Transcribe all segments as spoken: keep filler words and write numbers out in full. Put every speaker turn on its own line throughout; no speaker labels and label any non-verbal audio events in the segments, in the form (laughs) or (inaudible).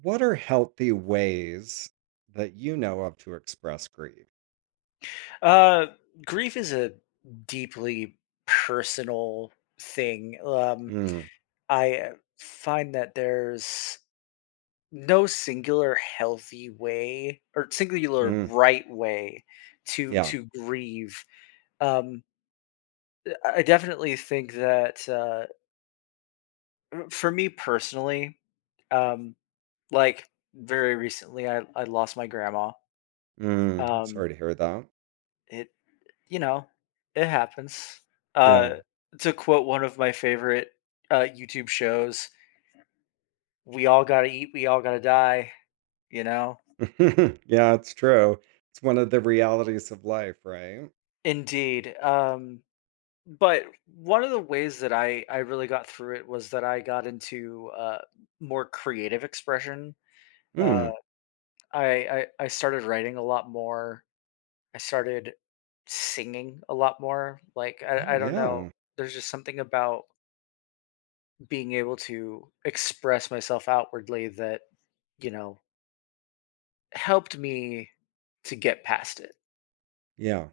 What are healthy ways that you know of to express grief?
Uh, Grief is a deeply personal thing. Um,
Mm.
I uh, find that there's no singular healthy way or singular
Mm.
right way to
Yeah.
to grieve. Um, I I definitely think that uh, for me personally, um, like very recently, I, I lost my grandma.
Mm, I'm
Um,
sorry to hear that.
it You know, it happens.
Yeah.
Uh, to quote one of my favorite uh, YouTube shows, "We all gotta eat, we all gotta die." You know,
(laughs) Yeah, it's true. It's one of the realities of life, right?
indeed. Um, but one of the ways that I I really got through it was that I got into uh, more creative expression. Uh,
Mm.
I, I I started writing a lot more. I started singing a lot more. Like I
Oh,
I don't know.
yeah.
There's just something about being able to express myself outwardly that You know, helped me to get past it.
Yeah.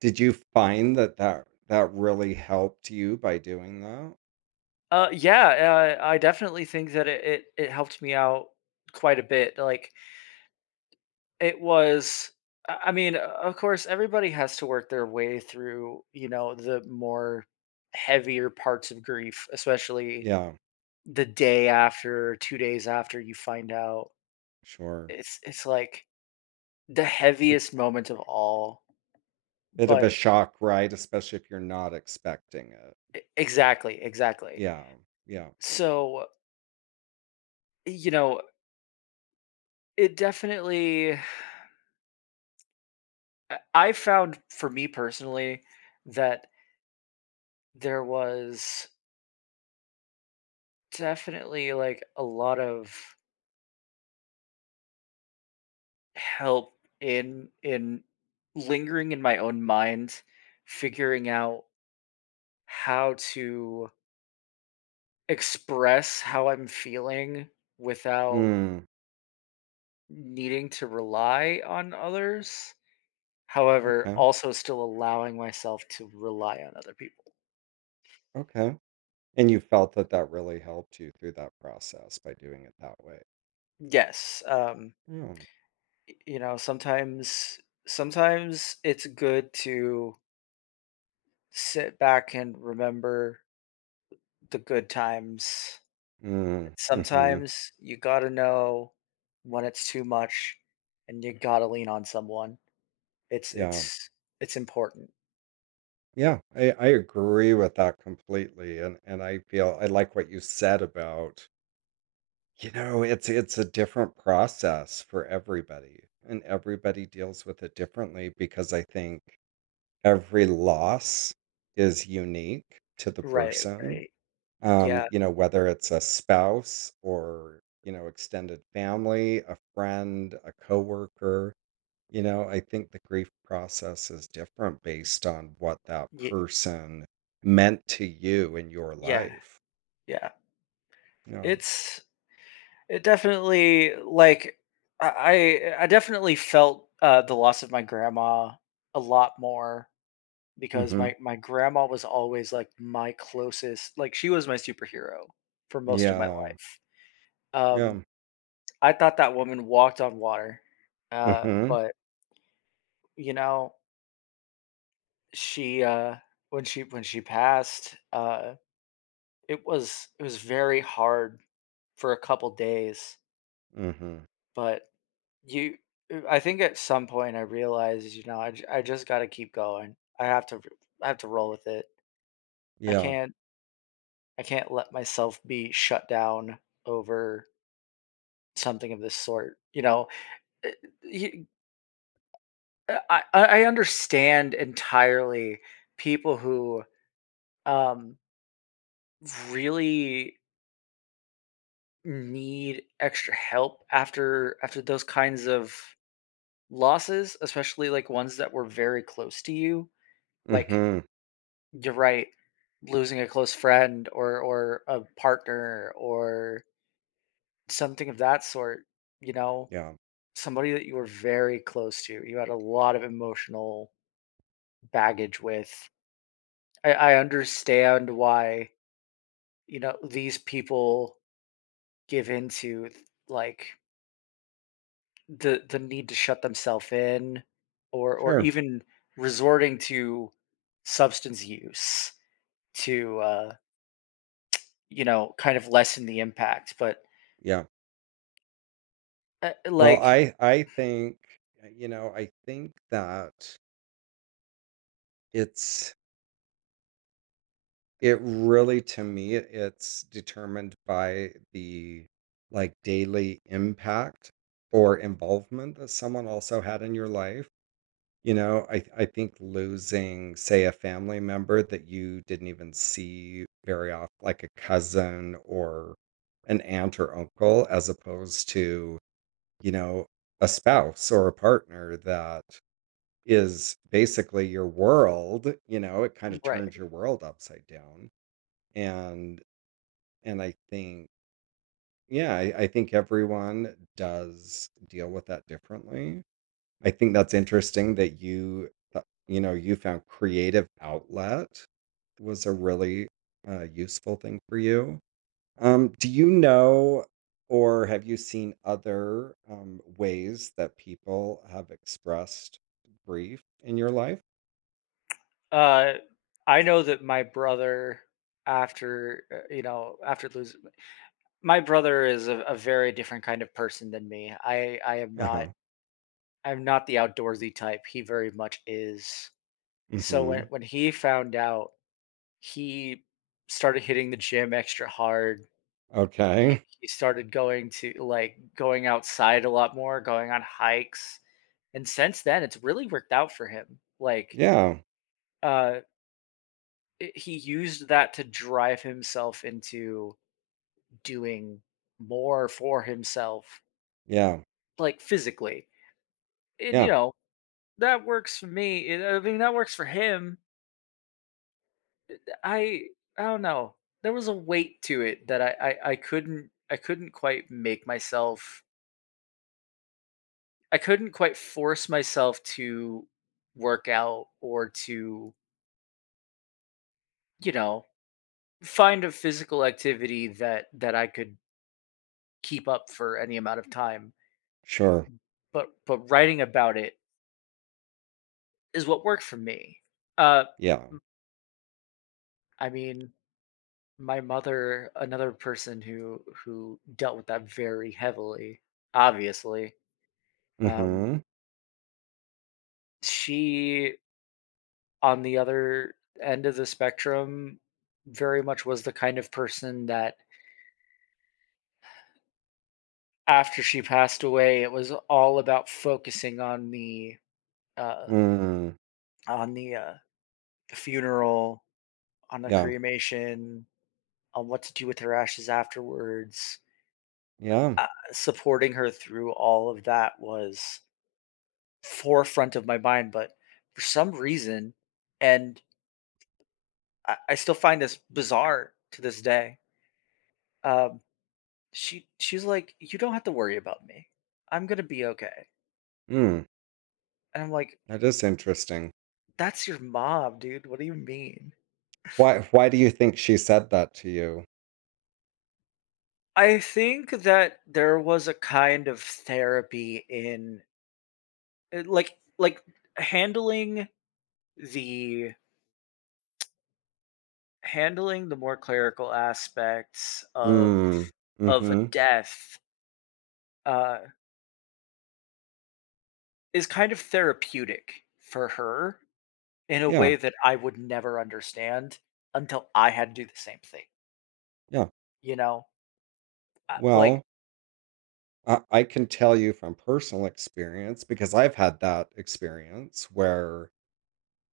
Did you find that that that really helped you by doing that?
Uh, yeah, uh, I definitely think that it, it it helped me out quite a bit. Like it was, I I mean, uh, of course, everybody has to work their way through, you know, the more heavier parts of grief, especially
Yeah,
the day after, two days after you find out.
sure.
It's it's like the
It's a
heaviest moment of all.
bit of a
But
shock, right? Especially if you're not expecting it.
e- exactly, exactly.
Yeah. Yeah.
So you know, it definitely, I found for me personally that there was definitely like a lot of help in in lingering in my own mind, figuring out how to express how I'm feeling without
Mm.
needing to rely on others. However,
Okay.
also still allowing myself to rely on other people.
Okay. And you felt that that really helped you through that process by doing it that way.
Yes. Um
Yeah.
Y you know, sometimes sometimes it's good to sit back and remember the good times.
Mm, mhm.
Sometimes you gotta know when it's too much and you gotta lean on someone. It's
Yeah.
it's it's important.
Yeah, I I agree with that completely, and and I feel I like what you said about, you know, it's it's a different process for everybody, and everybody deals with it differently because I think every loss is unique to the
Right,
person.
right. Yeah,
Um, you know, whether it's a spouse or, you know, extended family, a friend, a coworker, you know, I think the grief process is different based on what that
ye
person meant to you in your
yeah,
life.
yeah.
Yeah.
It's it definitely, like, I I I definitely felt, uh, the loss of my grandma a lot more because
Hmm.
my my grandma was always, like, my closest, like, she was my superhero for most of my
Yeah.
life.
Yeah.
Um, I thought that woman walked on water, uh,
Hmm.
but, you know, she, uh when she when she passed, uh, it was it was very hard for a couple days,
Hmm.
but you uh, I think at some point I realized, you know, I j I just gotta keep going. I have to r I have to roll with it. I
Yeah.
can't I can't let myself be shut down over something of this sort. You know, Uh, you- I I I understand entirely people who um, really need extra help after after those kinds of losses, especially like ones that were very close to you. Like
Hmm.
you're right, losing a close friend or or a partner or something of that sort. You know,
Yeah.
somebody that you were very close to, you had a lot of emotional baggage with. I, I understand why, you know, these people give into, like, the the need to shut themselves in or or
Sure.
even resorting to substance use to uh you know, kind of lessen the impact, but
Yeah.
uh,
Well,
like
I I think, uh, you know, I think that it's it really, to me, it's determined by the, like, daily impact or involvement that someone also had in your life, you know? I I think losing, say, a family member that you didn't even see very often, like a cousin or an aunt or uncle, as opposed to, you know, a spouse or a partner that is basically your world, you know? It kinda
right
turns your world upside down, and and I think yeah, I I think everyone does deal with that differently. I think that's interesting that you th you know, you found creative outlet was a really, uh, useful thing for you. Um, do you know or have you seen other, um, ways that people have expressed grief in your life?
uh I know that my brother after uh, you know, after lose, my brother is a, a very different kind of person than me. I I am not,
Uh-huh.
I'm not the outdoorsy type. He very much is. So when
Mhm.
when he found out, he started hitting the gym extra hard. He
Okay.
he started going to, like, going outside a lot more, going on hikes. And since then, it's really worked out for him. Like
Yeah.
uh i- he used that to drive himself into doing more for himself,
Yeah.
like physically and you
Yeah.
know. That works for me, it, I mean, that works for him. I I don't know. There was a weight to it that I I I couldn't I couldn't quite make myself, I couldn't quite force myself to work out or to, you know, find a physical activity that that I could keep up for any amount of time,
Sure.
but but writing about it is what worked for me. Uh,
Yeah.
I mean, my mother, another person who who dealt with that very heavily, obviously. Um,
Mhm.
she, on the other end of the spectrum, very much was the kind of person that after she passed away, it was all about focusing on the uh,
Mm.
on the uh, funeral, on the
Yeah.
cremation, on what to do with her ashes afterwards.
Yeah.
Uh, Supporting her through all of that was forefront of my mind, but for some reason, and I, I still find this bizarre to this day. Um, she she's like, "You don't have to worry about me. I'm gonna be okay."
Mm.
And I'm like,
That is interesting.
"That's your mom, dude. What do you mean?"
Why why do you think she said that to you?
I think that there was a kind of therapy in uh, like like handling the handling the more clerical aspects of
Mm.
of a
Mm-hmm.
death. Uh, is kind of therapeutic for her in a
Yeah.
way that I would never understand until I had to do the same thing,
Yeah.
you know? Uh, like,
Well, I, I can tell you from personal experience because I've had that experience where,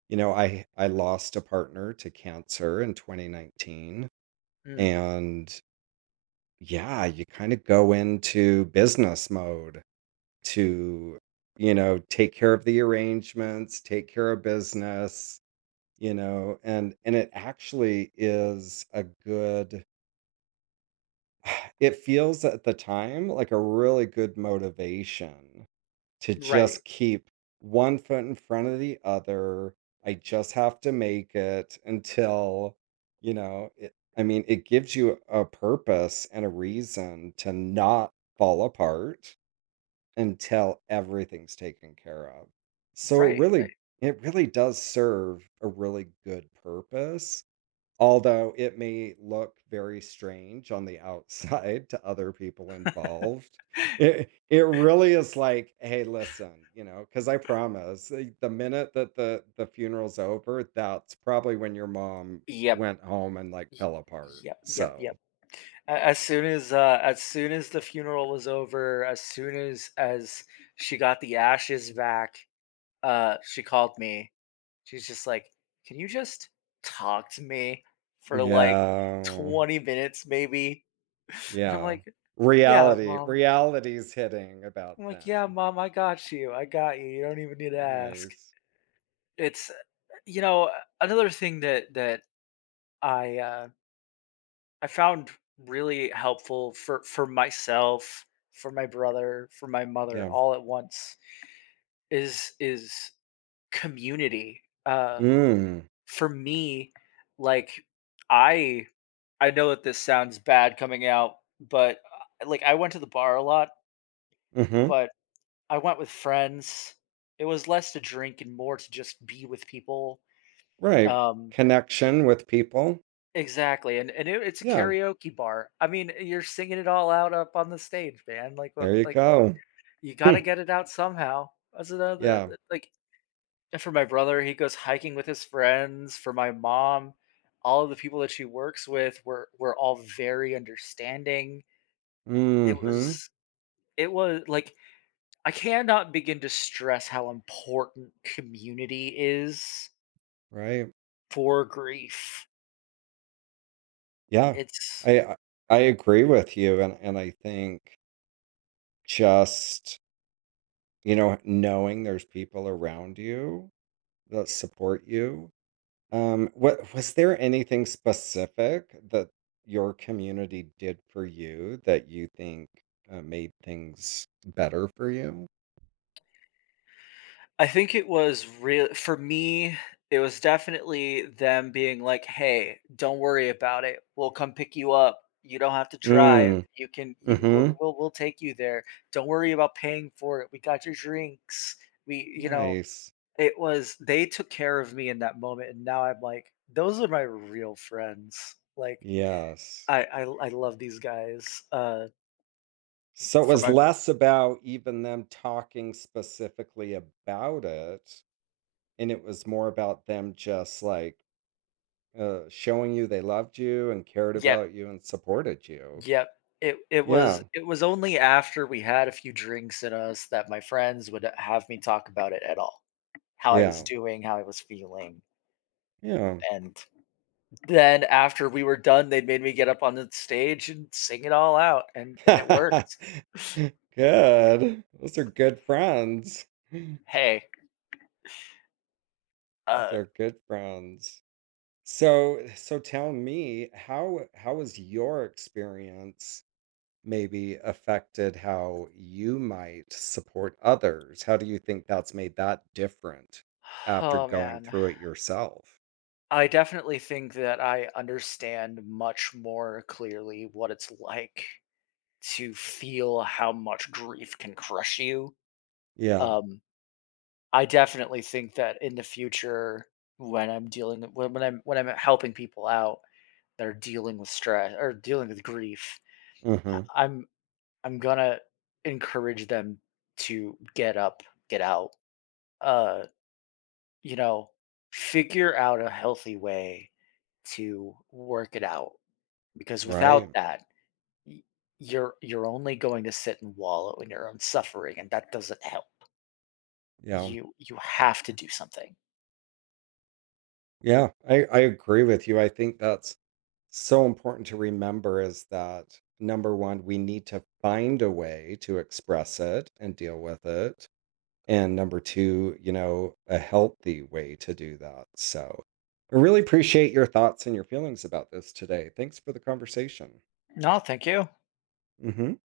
you know, I I lost a partner to cancer in twenty nineteen,
mm,
and yeah, you kind of go into business mode to, you know, take care of the arrangements, take care of business, you know, and and it actually is a good (sighs) it feels at the time like a really good motivation to
right,
just keep one foot in front of the other i just have to make it until, you know it, i mean it gives you a purpose and a reason to not fall apart until everything's taken care of, so it
right.
really, it really does serve a really good purpose. Although it may look very strange on the outside (laughs) to other people involved, it it really is like, "Hey, listen," you know, because I promise, eh, the minute that the the funeral's over, that's probably when your mom
Yep.
went home and, like,
y-
fell apart,
Yep, yep, yep.
so.
A- As soon as uh as soon as the funeral was over, as soon as as she got the ashes back, uh she called me. She's just like, "Can you just talk to me for like
Yeah,
twenty minutes maybe?" (laughs) And I'm
yeah.
like, yeah,
Reality
mom.
reality's hitting about
I'm like, yeah,
them.
mom, I got you. I got you. You don't even need to ask.
Nice.
It's, uh, you know, another thing that that I uh, I found really helpful for for myself, for my brother, for my mother,
Yeah.
all at once is is community. Uh,
Mm,
for me, like I I know that this sounds bad coming out, but uh, like I went to the bar a lot,
mhm.
but I went with friends. It was less to drink and more to just be with people.
Right.
Um,
Connection with people.
exactly, and and it, it's a
Yeah.
karaoke bar. I mean, eh, you're singing it all out up on the stage, man. Like what?
There you
Like
go.
you got to
Hmm,
get it out somehow. That's another
yeah.
eh, like and for my brother, he goes hiking with his friends. For my mom, all of the people that she works with were were all very understanding. It
Mhm.
was it was like I cannot begin to stress how important community is
Right.
for grief.
Yeah.
It's
I I I agree with you, and and I think just, you know, knowing there's people around you that support you. Um, what was there anything specific that your community did for you that you think, uh, made things better for you?
I think it was real for me, it was definitely them being like, "Hey, don't worry about it. We'll come pick you up. You don't have to drive.
Mm.
You can you, we'll,
Mhm.
we'll we'll take you there. Don't worry about paying for it. We got your drinks." We, you know,
Nice.
it was they took care of me in that moment and now I'm like, those are my real friends. Like
Yes.
I I I love these guys. Uh
So it
for
was
my
less about even them talking specifically about it, and it was more about them just, like, uh, showing you they loved you and cared
Yeah,
about you and supported you.
yep. It it was
Yeah.
it was only after we had a few drinks in us that my friends would have me talk about it at all. How I was
Yeah.
doing, how I was feeling.
Yeah.
And then after we were done, they made me get up on the stage and sing it all out and and it worked.
(laughs) Good. Those are good friends. (laughs) Those
Hey, uh
are good friends. So so tell me, how how was your experience Maybe affected how you might support others? How do you think that's made that different
(sighs)
after
oh
going
man.
through it yourself?
I definitely think that I understand much more clearly what it's like to feel how much grief can crush you.
Yeah.
Um I definitely think that in the future, when I'm dealing when when I'm when I'm helping people out that are dealing with stress or dealing with grief, I-
Mhm.
I'm I'm gonna encourage them to get up, get out, uh, you know, figure out a healthy way to work it out because without
Right.
that, y- you're you're only going to sit and wallow in your own suffering, and that doesn't help.
Yeah.
You you have to do something.
Yeah. I I agree with you. I think that's so important to remember is that number one, we need to find a way to express it and deal with it, and number two, you know, a healthy way to do that. So I really appreciate your thoughts and your feelings about this today. Thanks for the conversation.
No, thank you.
Hmm.